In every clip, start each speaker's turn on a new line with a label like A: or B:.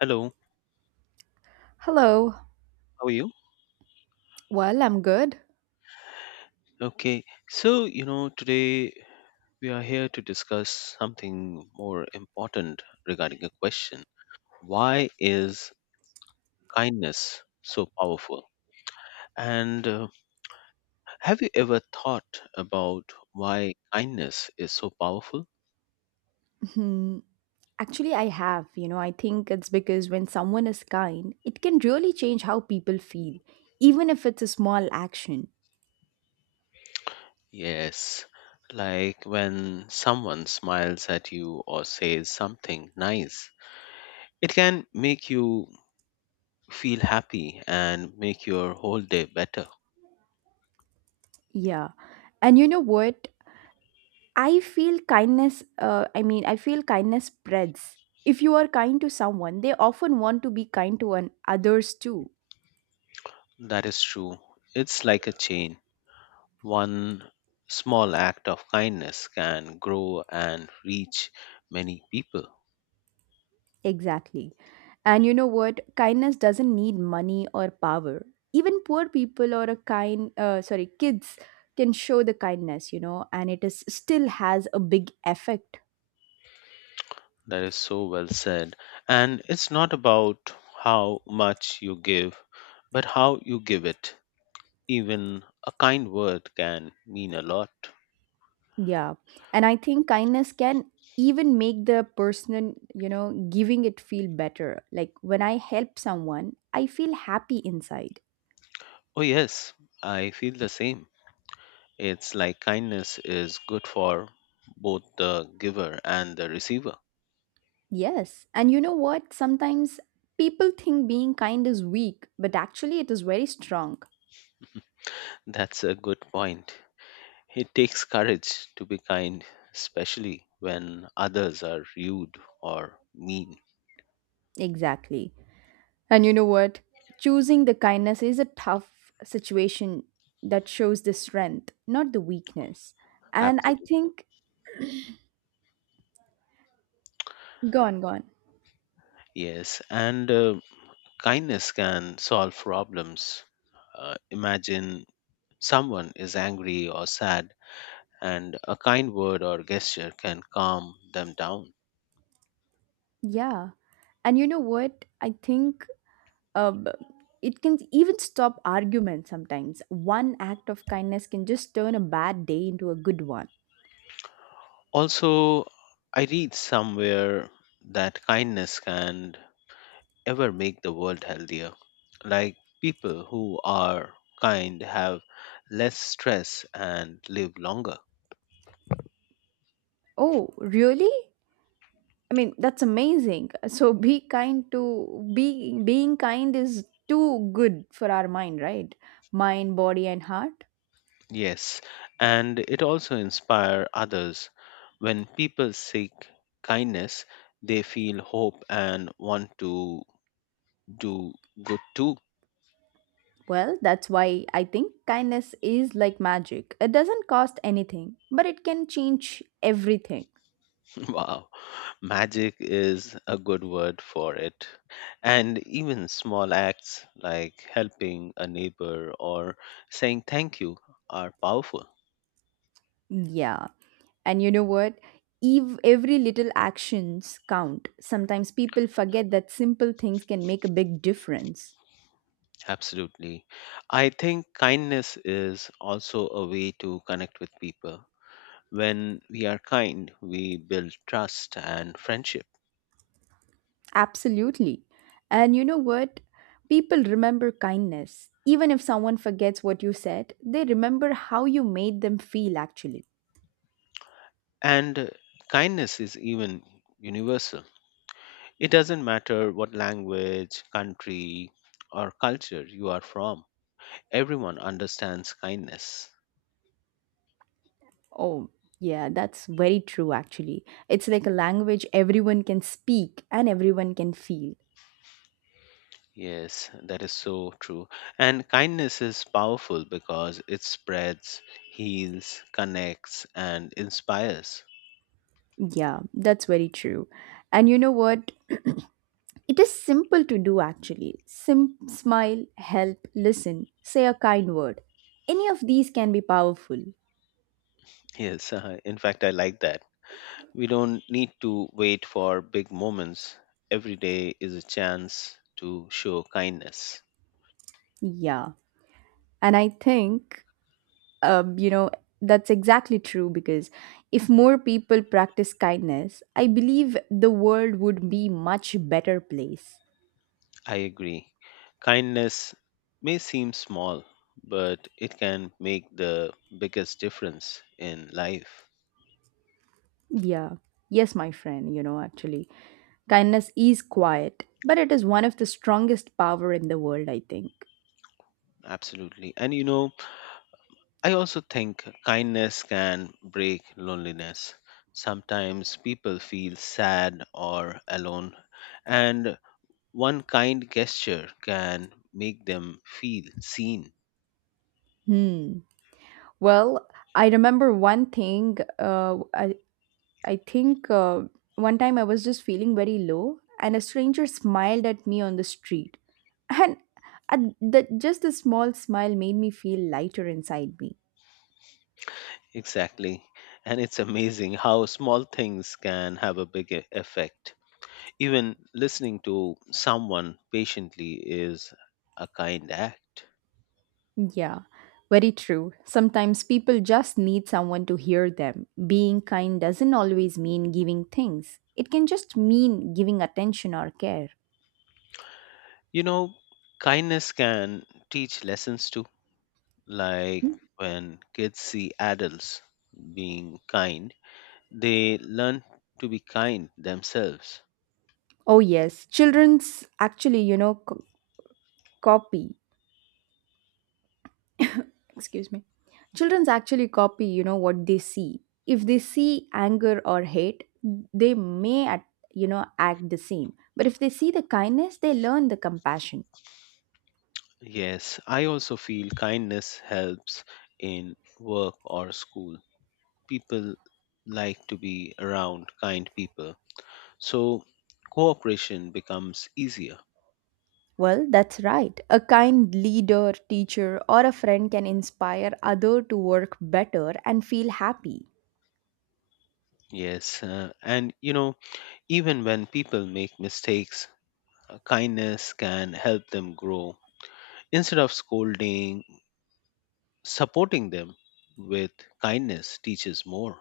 A: Hello,
B: Hello.
A: how are you?
B: Well, I'm good.
A: Okay, so you know, today we are here to discuss something more important regarding a question. Why is kindness so powerful? And Have you ever thought about why kindness is so powerful?
B: Hmm. Actually, I have. You know, I think it's because when someone is kind, it can really change how people feel, even if it's a small action.
A: Yes, like when someone smiles at you or says something nice, it can make you feel happy and make your whole day better.
B: Yeah. And you know what? I feel I feel kindness spreads. If you are kind to someone, they often want to be kind to an others too.
A: That is true. It's like a chain. One small act of kindness can grow and reach many people.
B: Exactly. And you know what? Kindness doesn't need money or power. Even poor people or kids can show the kindness, you know, and it is still has a big effect.
A: That is so well said. And it's not about how much you give, but how you give it. Even a kind word can mean a lot.
B: Yeah. And I think kindness can even make the person, you know, giving it feel better. Like when I help someone, I feel happy inside.
A: Oh, yes, I feel the same. It's like kindness is good for both the giver and the receiver.
B: Yes. And you know what? Sometimes people think being kind is weak, but actually it is very strong.
A: That's a good point. It takes courage to be kind, especially when others are rude or mean.
B: Exactly. And you know what? Choosing the kindness is a tough situation that shows the strength, not the weakness. And I
A: Absolutely.
B: think, gone, gone.
A: Yes, and kindness can solve problems. Imagine someone is angry or sad, and a kind word or gesture can calm them down.
B: Yeah. And you know what? I think um, it can even stop arguments sometimes. One act of kindness can just turn a bad day into a good one.
A: Also, I read somewhere that kindness can ever make the world healthier. Like people who are kind have less stress and live longer.
B: Oh, really? I mean, that's amazing. So be kind to be being kind is too good for our mind, right? Mind, body, and heart.
A: Yes, and it also inspire others. When people seek kindness, they feel hope and want to do good too.
B: Well, that's why I think kindness is like magic. It doesn't cost anything, but it can change everything.
A: Wow, magic is a good word for it. And even small acts like helping a neighbor or saying thank you are powerful.
B: Yeah. And you know what? Every little actions count. Sometimes people forget that simple things can make a big difference.
A: Absolutely. I think kindness is also a way to connect with people. When we are kind, we build trust and friendship.
B: Absolutely. And you know what? People remember kindness. Even if someone forgets what you said, they remember how you made them feel actually.
A: And Kindness is even universal. It doesn't matter what language, country, or culture you are from, everyone understands kindness.
B: Oh, yeah, that's very true, actually. It's like a language everyone can speak and everyone can feel.
A: Yes, that is so true. And kindness is powerful because it spreads, heals, connects, and inspires.
B: Yeah, that's very true. And you know what? It is simple to do, actually. Smile, help, listen, say a kind word. Any of these can be powerful.
A: Yes, in fact, I like that. We don't need to wait for big moments. Every day is a chance to show kindness.
B: Yeah. And I think, you know, that's exactly true because if more people practice kindness, I believe the world would be much better place.
A: I agree. Kindness may seem small, but it can make the biggest difference in life.
B: Yeah. Yes, my friend, you know, actually. Kindness is quiet, but it is one of the strongest power in the world, I think.
A: Absolutely. And you know, I also think kindness can break loneliness. Sometimes people feel sad or alone, and one kind gesture can make them feel seen.
B: Hmm. Well, I remember one thing. I think one time I was just feeling very low, and a stranger smiled at me on the street. And at the, just a small smile made me feel lighter inside me.
A: Exactly. And it's amazing how small things can have a big effect. Even listening to someone patiently is a kind act.
B: Yeah, very true. Sometimes people just need someone to hear them. Being kind doesn't always mean giving things, it can just mean giving attention or care.
A: You know, kindness can teach lessons too. Like
B: Mhm.
A: when kids see adults being kind, they learn to be kind themselves.
B: Oh, yes. Children's actually, you know, co- Copy. Excuse me. Children's actually copy, you know, what they see. If they see anger or hate, they may, at, you know, act the same. But if they see the kindness, they learn the compassion.
A: Yes, I also feel kindness helps in work or school. People like to be around kind people, so cooperation becomes easier.
B: Well, that's right. A kind leader, teacher, or a friend can inspire other to work better and feel happy.
A: Yes, and you know, even when people make mistakes, kindness can help them grow. Instead of scolding, supporting them with kindness teaches more.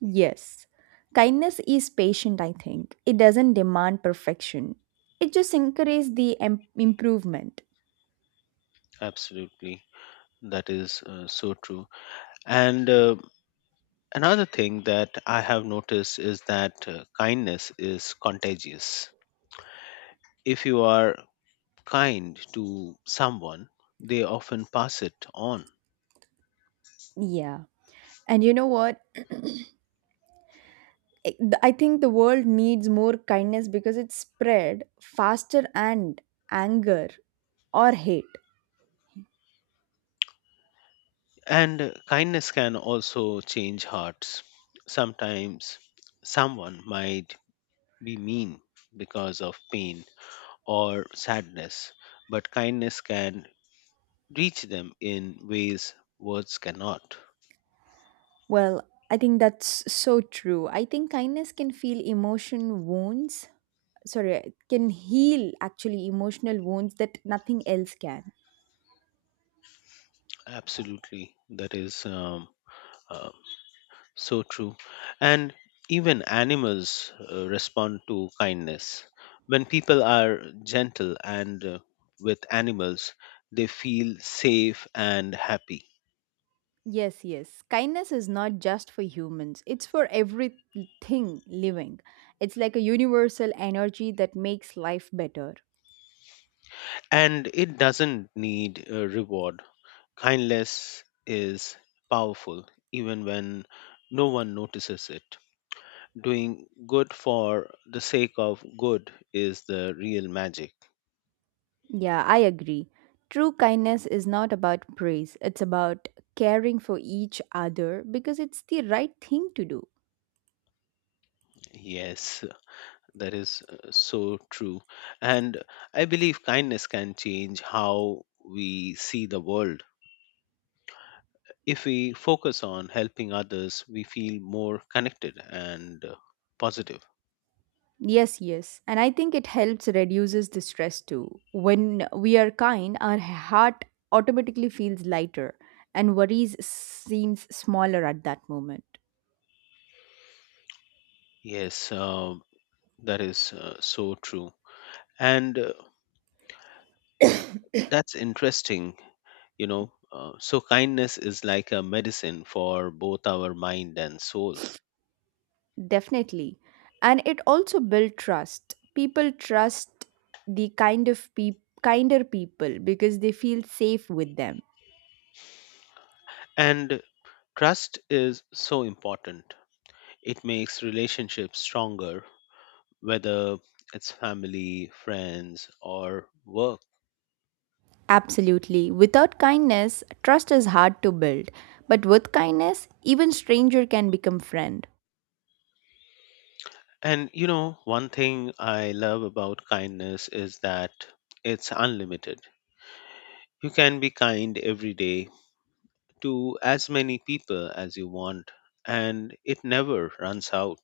B: Yes. Kindness is patient, I think. It doesn't demand perfection. It just encourages the improvement.
A: Absolutely, that is so true. And Another thing that I have noticed is that kindness is contagious. If you are kind to someone, they often pass it on.
B: Yeah. And you know what? I I think the world needs more kindness because it's spread faster and anger or hate.
A: And Kindness can also change hearts. Sometimes someone might be mean because of pain or sadness, but kindness can reach them in ways words cannot.
B: Well, I think that's so true. I think kindness can feel emotion wounds sorry, Can heal actually emotional wounds that nothing else can.
A: Absolutely. That is um, uh, So true. And even animals respond to kindness. When people are gentle and with animals, they feel safe and happy.
B: Yes, yes. Kindness is not just for humans, it's for everything living. It's like a universal energy that makes life better.
A: And it doesn't need a reward. Kindness is powerful even when no one notices it. Doing good for the sake of good is the real magic.
B: Yeah, I agree. True kindness is not about praise, it's about caring for each other because it's the right thing to do.
A: Yes. That is so true. And I believe kindness can change how we see the world. If we focus on helping others, we feel more connected and positive.
B: Yes, yes. And I think it helps reduces the stress too. When we are kind, our heart automatically feels lighter and worries seems smaller at that moment.
A: Yes, that is so true. And that's interesting, you know. So, kindness is like a medicine for both our mind and soul.
B: Definitely. And it also builds trust. People trust the kinder people because they feel safe with them.
A: And trust is so important. It makes relationships stronger whether it's family, friends, or work.
B: Absolutely. Without kindness, trust is hard to build. But with kindness, even stranger can become friend.
A: And you know, one thing I love about kindness is that it's unlimited. You can be kind every day to as many people as you want, and it never runs out.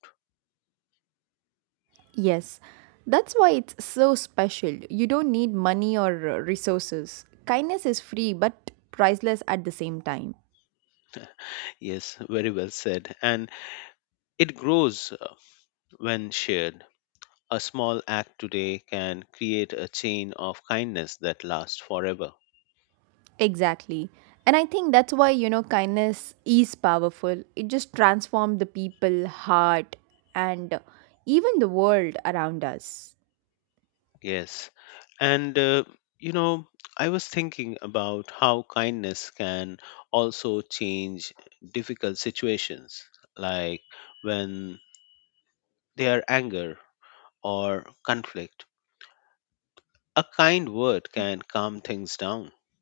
B: Yes. That's why it's so special. You don't need money or resources. Kindness is free but priceless at the same time.
A: Yes, very well said. And it grows when shared. A small act today can create a chain of kindness that lasts forever.
B: Exactly. And I think that's why, you know, kindness is powerful. It just transforms the people, heart, and even the world around us.
A: Yes. And, you know, I was thinking about how kindness can also change difficult situations, like when there are anger or conflict. A kind word can calm things down.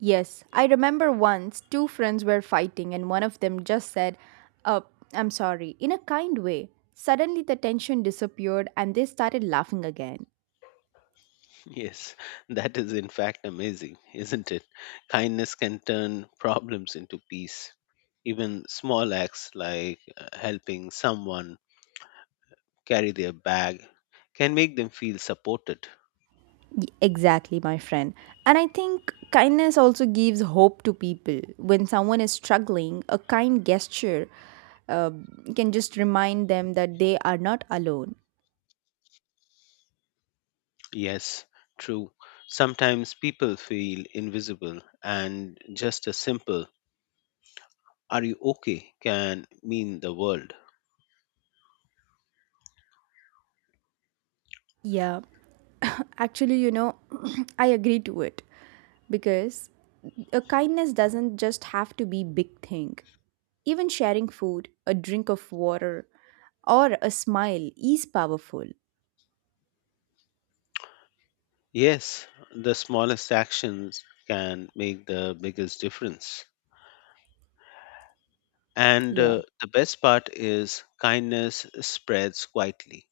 B: Yes, I remember once two friends were fighting and one of them just said, "Uh, I'm sorry," in a kind way. Suddenly the tension disappeared and they started laughing again.
A: Yes, that is in fact amazing, isn't it? Kindness can turn problems into peace. Even small acts like helping someone carry their bag can make them feel supported.
B: Exactly, my friend. And I think kindness also gives hope to people. When someone is struggling, a kind gesture uh, can just remind them that they are not alone.
A: Yes, true. Sometimes people feel invisible, and just a simple, are you okay, can mean the world.
B: Yeah, actually, you know, I agree to it because a kindness doesn't just have to be big thing. Even sharing food, a drink of water, or a smile is powerful.
A: Yes, the smallest actions can make the biggest difference. And
B: Yeah.
A: uh, the best part is kindness spreads quietly.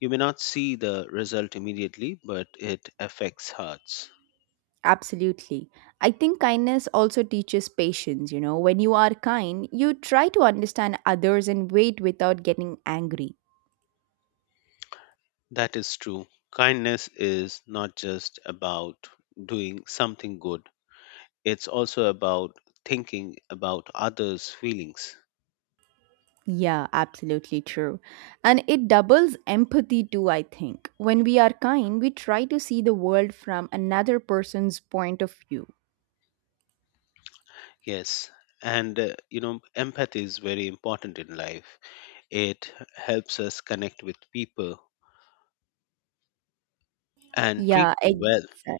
A: You may not see the result immediately, but it affects hearts.
B: Absolutely. I think kindness also teaches patience. You know, when you are kind, you try to understand others and wait without getting angry.
A: That is true. Kindness is not just about doing something good. It's also about thinking about others' feelings.
B: Yeah, absolutely true. And it doubles empathy too, I think. When we are kind, we try to see the world from another person's point of view.
A: Yes. And, you know, empathy is very important in life. It helps us connect with people and treat
B: Yeah,
A: them well.
B: exactly.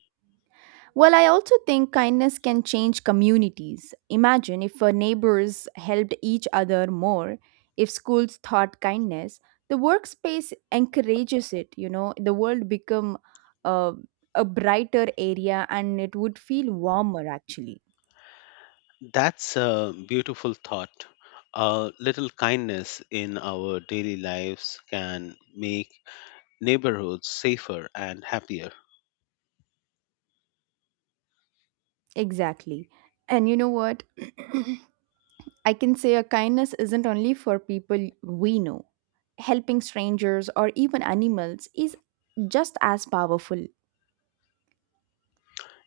B: Well, I also think kindness can change communities. Imagine if our neighbors helped each other more, if schools taught kindness, the workspace encourages it, you know, the world become uh, a brighter area and it would feel warmer actually.
A: That's a beautiful thought. A little kindness in our daily lives can make neighborhoods safer and happier.
B: Exactly. And you know what? I can say a kindness isn't only for people we know. Helping strangers or even animals is just as powerful.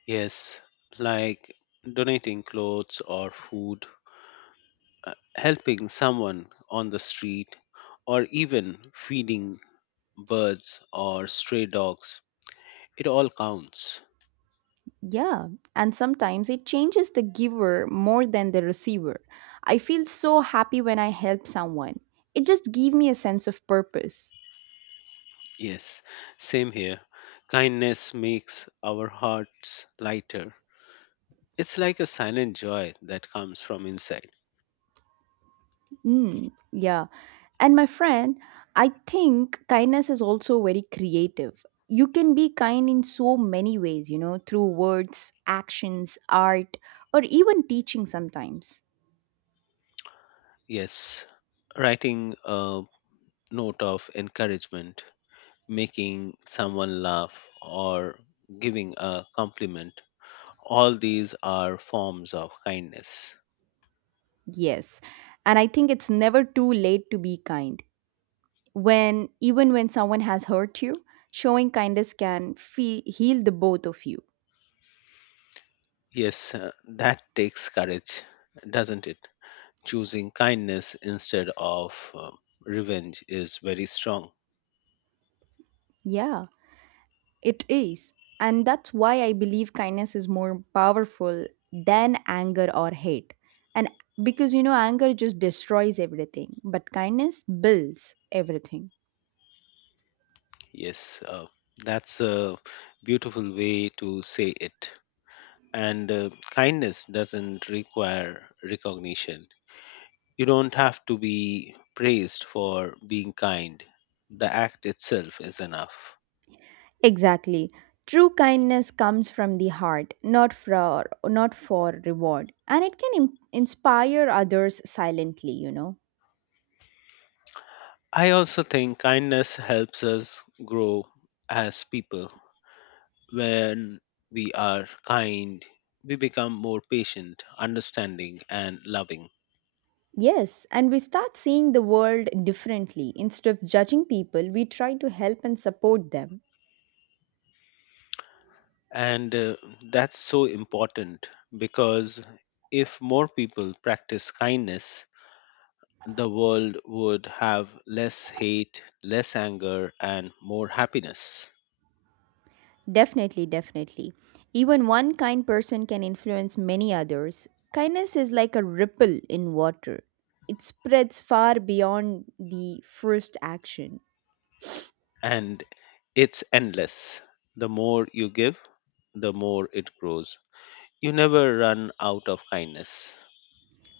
A: Yes, like donating clothes or food, helping someone on the street, or even feeding birds or stray dogs. It all counts.
B: Yeah, and sometimes it changes the giver more than the receiver. I feel so happy when I help someone. It just gives me a sense of purpose.
A: Yes, same here. Kindness makes our hearts lighter. It's like a silent joy that comes from inside.
B: Mm, yeah. And my friend, I think kindness is also very creative. You can be kind in so many ways, you know, through words, actions, art, or even teaching sometimes.
A: Yes, writing a note of encouragement, making someone laugh, or giving a compliment, all these are forms of kindness.
B: Yes. And I think it's never too late to be kind. When Even when someone has hurt you, showing kindness can heal the both of you.
A: Yes, that takes courage, doesn't it? Choosing kindness instead of revenge is very strong.
B: Yeah, it is. And that's why I believe kindness is more powerful than anger or hate. And because you know anger just destroys everything, but kindness builds everything.
A: Yes, that's a beautiful way to say it. And Kindness doesn't require recognition. You don't have to be praised for being kind, the act itself is enough.
B: Exactly. True kindness comes from the heart, not for reward, and it can inspire others silently, you know.
A: I also think kindness helps us grow as people. When we are kind, we become more patient, understanding, and loving.
B: Yes, and we start seeing the world differently. Instead of judging people, we try to help and support them.
A: And that's so important because if more people practice kindness, the world would have less hate, less anger, and more happiness.
B: Definitely, definitely. Even one kind person can influence many others. Kindness is like a ripple in water, it spreads far beyond the first action.
A: And it's endless. The more you give, the more it grows. You never run out of kindness.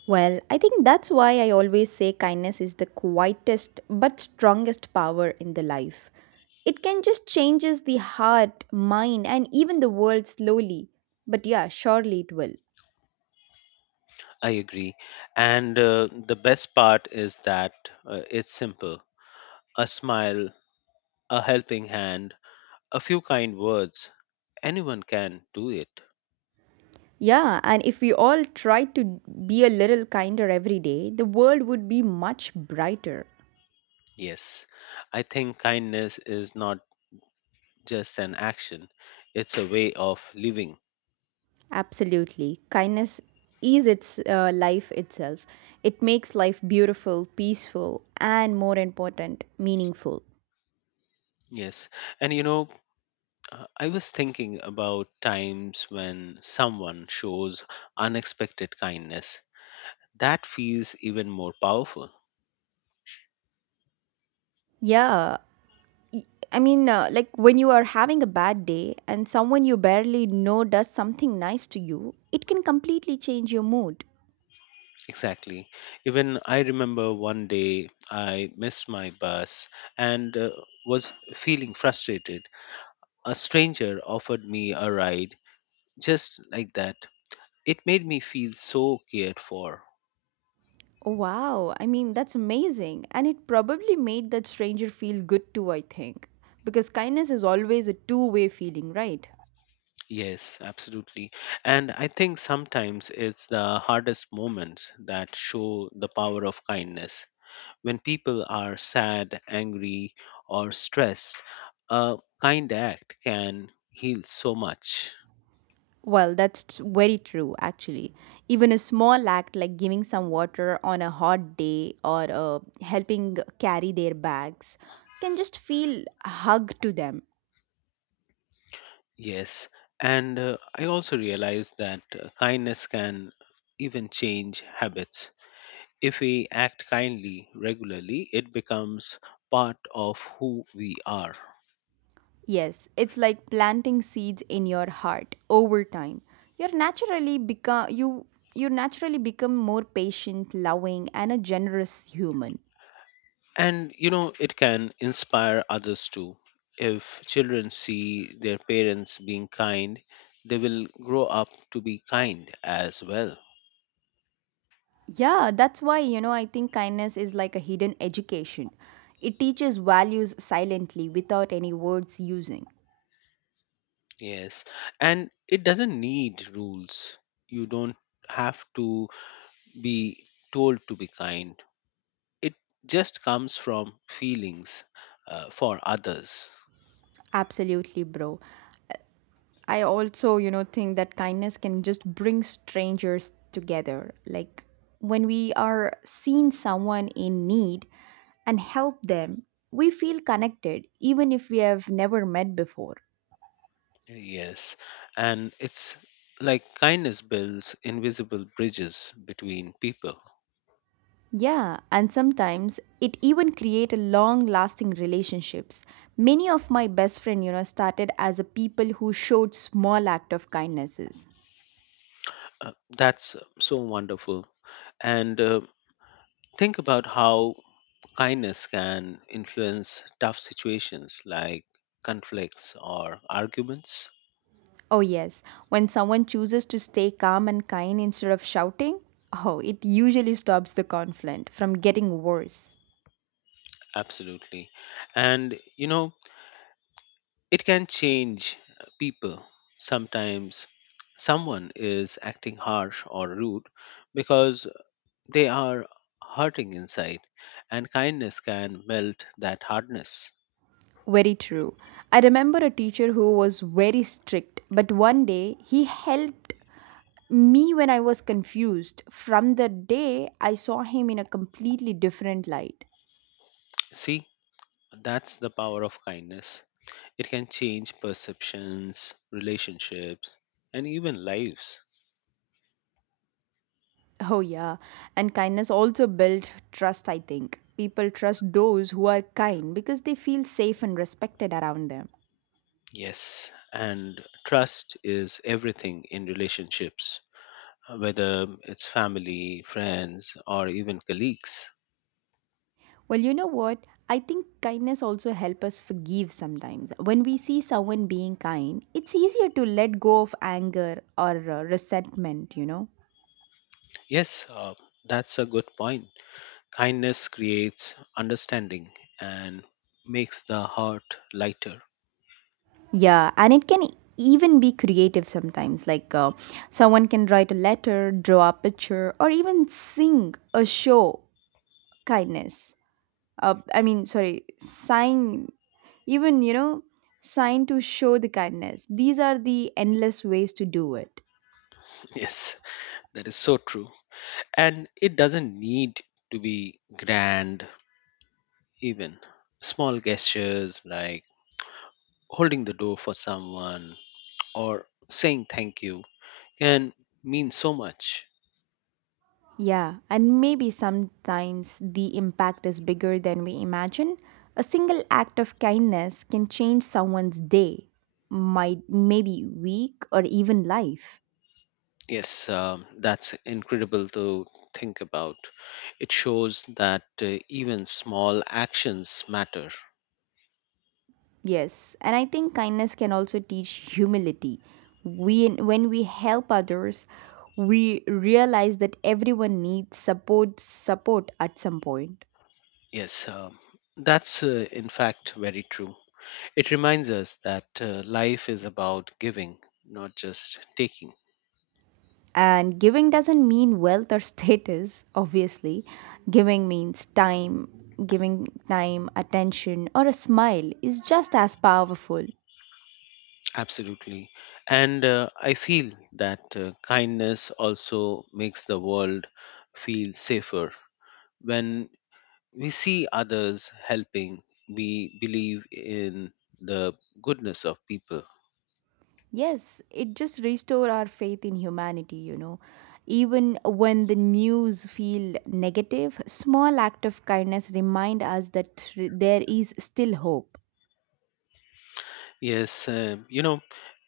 B: Well, I think that's why I always say kindness is the quietest but strongest power in the life. It can just changes the heart, mind, and even the world slowly. But yeah, surely it will.
A: I agree. And the best part is that it's simple: a smile, a helping hand, a few kind words. Anyone can do it.
B: Yeah, and if we all tried to be a little kinder every day, the world would be much brighter.
A: Yes, I think kindness is not just an action, it's a way of living.
B: Absolutely. Kindness is its life itself. It makes life beautiful, peaceful, and more important, meaningful.
A: Yes. And you know, I was thinking about times when someone shows unexpected kindness. That feels even more powerful.
B: Yeah, y- like when you are having a bad day and someone you barely know does something nice to you, it can completely change your mood.
A: Exactly. Even I remember one day I missed my bus and was feeling frustrated. A stranger offered me a ride just like that. It made me feel so cared for.
B: Wow, I mean, that's amazing. And it probably made that stranger feel good too, I think. Because kindness is always a two-way feeling, right?
A: Yes, absolutely. And I think sometimes it's the hardest moments that show the power of kindness. When people are sad, angry, or stressed, a kind act can heal so much.
B: Well, that's very true, actually. Even a small act like giving some water on a hot day or helping carry their bags can just feel a hug to them.
A: Yes, and I also realized that kindness can even change habits. If we act kindly regularly, it becomes part of who we are.
B: Yes, it's like planting seeds in your heart over time. You're naturally become you you naturally become more patient, loving and a generous human.
A: And you know, it can inspire others too. If children see their parents being kind, they will grow up to be kind as well.
B: Yeah, that's why you know I think kindness is like a hidden education. It teaches values silently without any words using.
A: Yes, and it doesn't need rules. You don't have to be told to be kind. It just comes from feelings for others.
B: Absolutely, bro. I also, you know, think that kindness can just bring strangers together. Like when we are seeing someone in need and help them, we feel connected even if we have never met before.
A: Yes. And it's like kindness builds invisible bridges between people.
B: Yeah, and sometimes it even create a long-lasting relationships. Many of my best friend, you know, started as a people who showed small act of kindnesses.
A: That's so wonderful. And Think about how kindness can influence tough situations like conflicts or arguments.
B: Oh, yes. When someone chooses to stay calm and kind instead of shouting, oh, it usually stops the conflict from getting worse.
A: Absolutely. And, you know, it can change people. Sometimes someone is acting harsh or rude because they are hurting inside, and kindness can melt that hardness.
B: Very true. I remember a teacher who was very strict, but one day he helped me when I was confused. From the day, I saw him in a completely different light.
A: See, that's the power of kindness. It can change perceptions, relationships, and even lives.
B: Oh, yeah. And kindness also builds trust, I think. People trust those who are kind because they feel safe and respected around them.
A: Yes, and trust is everything in relationships, whether it's family, friends, or even colleagues.
B: Well, you know what? I think kindness also help us forgive sometimes. When we see someone being kind, it's easier to let go of anger or resentment, you know?
A: Yes, that's a good point. Kindness creates understanding and makes the heart lighter.
B: Yeah, and it can even be creative sometimes. Like someone can write a letter, draw a picture, or even sing a show kindness. Sign, even, you know, sign to show the kindness. These are the endless ways to do it.
A: Yes, that is so true. And it doesn't need to be grand, even. Small gestures like holding the door for someone or saying thank you can mean so much.
B: Yeah, and maybe sometimes the impact is bigger than we imagine. A single act of kindness can change someone's day, might maybe week or even life.
A: Yes, that's incredible to think about. It shows that even small actions matter.
B: Yes, and I think kindness can also teach humility. We When we help others, we realize that everyone needs support at some point.
A: Yes, that's in fact very true. It reminds us that life is about giving, not just taking.
B: And giving doesn't mean wealth or status, obviously. Giving means time, Giving time, attention, or a smile is just as powerful.
A: Absolutely. And I feel that kindness also makes the world feel safer. When we see others helping, we believe in the goodness of people.
B: Yes, it just restore our faith in humanity, you know. Even when the news feel negative, small act of kindness remind us that there is still hope.
A: Yes, uh, you know,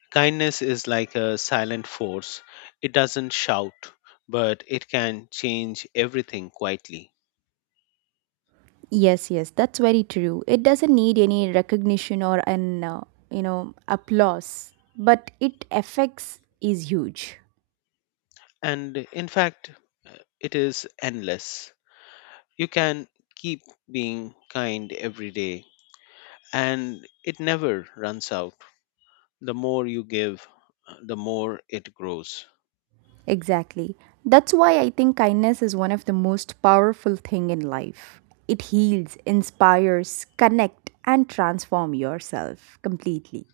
A: Kindness is like a silent force. It doesn't shout, but it can change everything quietly.
B: Yes, yes, that's very true. It doesn't need any recognition or an you know applause, but it affects is huge.
A: And in fact, uh, it is endless. You can keep being kind every day, and it never runs out. The more you give, the more it grows.
B: Exactly. That's why I think kindness is one of the most powerful thing in life. It heals, inspires, connect and transform yourself completely.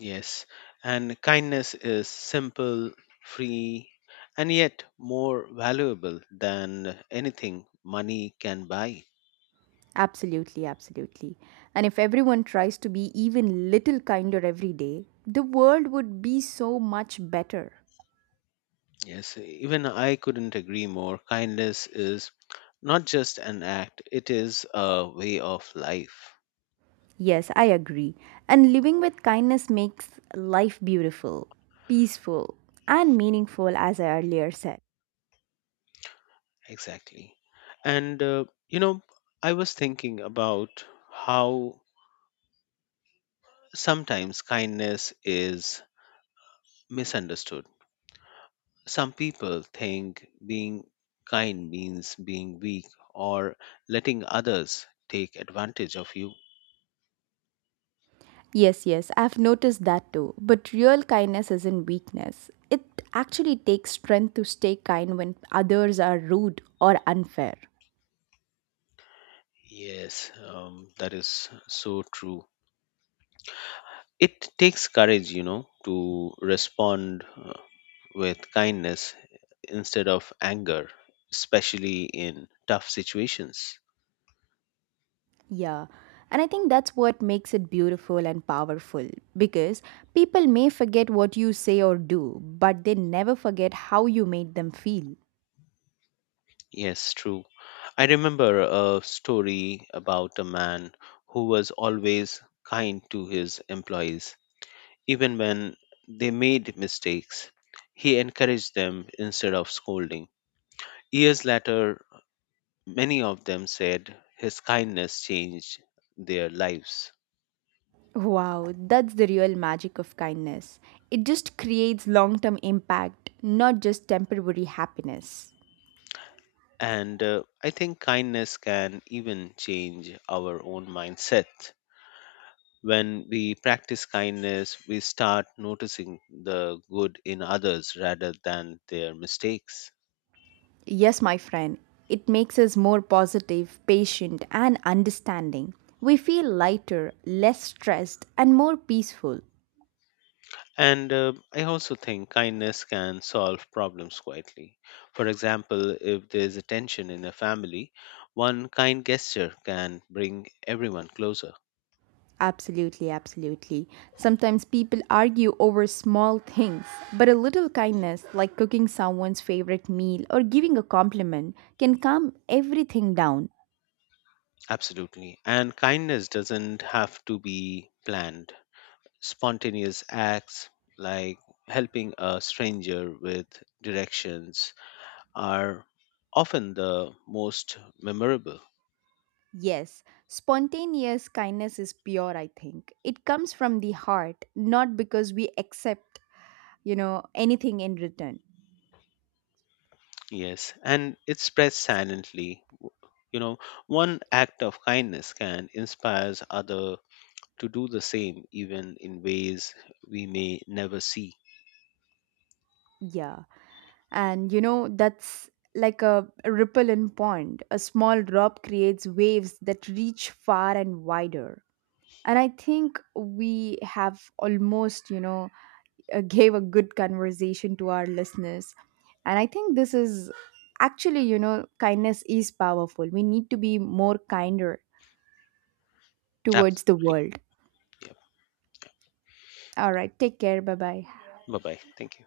A: Yes, and kindness is simple, free, and yet more valuable than anything money can buy.
B: Absolutely, absolutely. And if everyone tries to be even little kinder every day, the world would be so much better.
A: Yes, even I couldn't agree more. Kindness is not just an act, it is a way of life.
B: Yes, I agree. And living with kindness makes life beautiful, peaceful, and meaningful, as I earlier said.
A: Exactly. And, you know, I was thinking about how sometimes kindness is misunderstood. Some people think being kind means being weak or letting others take advantage of you.
B: Yes, yes, I've noticed that too. But real kindness isn't weakness. It actually takes strength to stay kind when others are rude or unfair.
A: Yes, that is so true. It takes courage, you know, to respond with kindness instead of anger, especially in tough situations.
B: Yeah. And I think that's what makes it beautiful and powerful because people may forget what you say or do, but they never forget how you made them feel.
A: Yes, true. I remember a story about a man who was always kind to his employees, even when they made mistakes. He encouraged them instead of scolding. Years later, many of them said his kindness changed their lives.
B: Wow, that's the real magic of kindness. It just creates long term impact, not just temporary happiness.
A: And I think kindness can even change our own mindset. When we practice kindness, we start noticing the good in others rather than their mistakes.
B: Yes, my friend, it makes us more positive, patient, and understanding. We feel lighter, less stressed, and more peaceful.
A: And I also think kindness can solve problems quietly. For example, if there's a tension in a family, one kind gesture can bring everyone closer.
B: Absolutely, absolutely. Sometimes people argue over small things, but a little kindness, like cooking someone's favorite meal or giving a compliment, can calm everything down.
A: Absolutely. And kindness doesn't have to be planned: spontaneous acts like helping a stranger with directions are often the most memorable.
B: Yes, spontaneous kindness is pure, I think. It comes from the heart, not because we accept, you know, anything in return.
A: Yes, and it spreads silently. You know, one act of kindness can inspire other to do the same, even in ways we may never see.
B: Yeah. And, you know, that's like a ripple in pond. A small drop creates waves that reach far and wider. And I think we have almost, you know, gave a good conversation to our listeners. And I think this is actually, you know, kindness is powerful. We need to be more kinder towards the
A: Absolutely.
B: world.
A: Yeah.
B: All right, take care. Bye bye.
A: Bye bye. Thank you.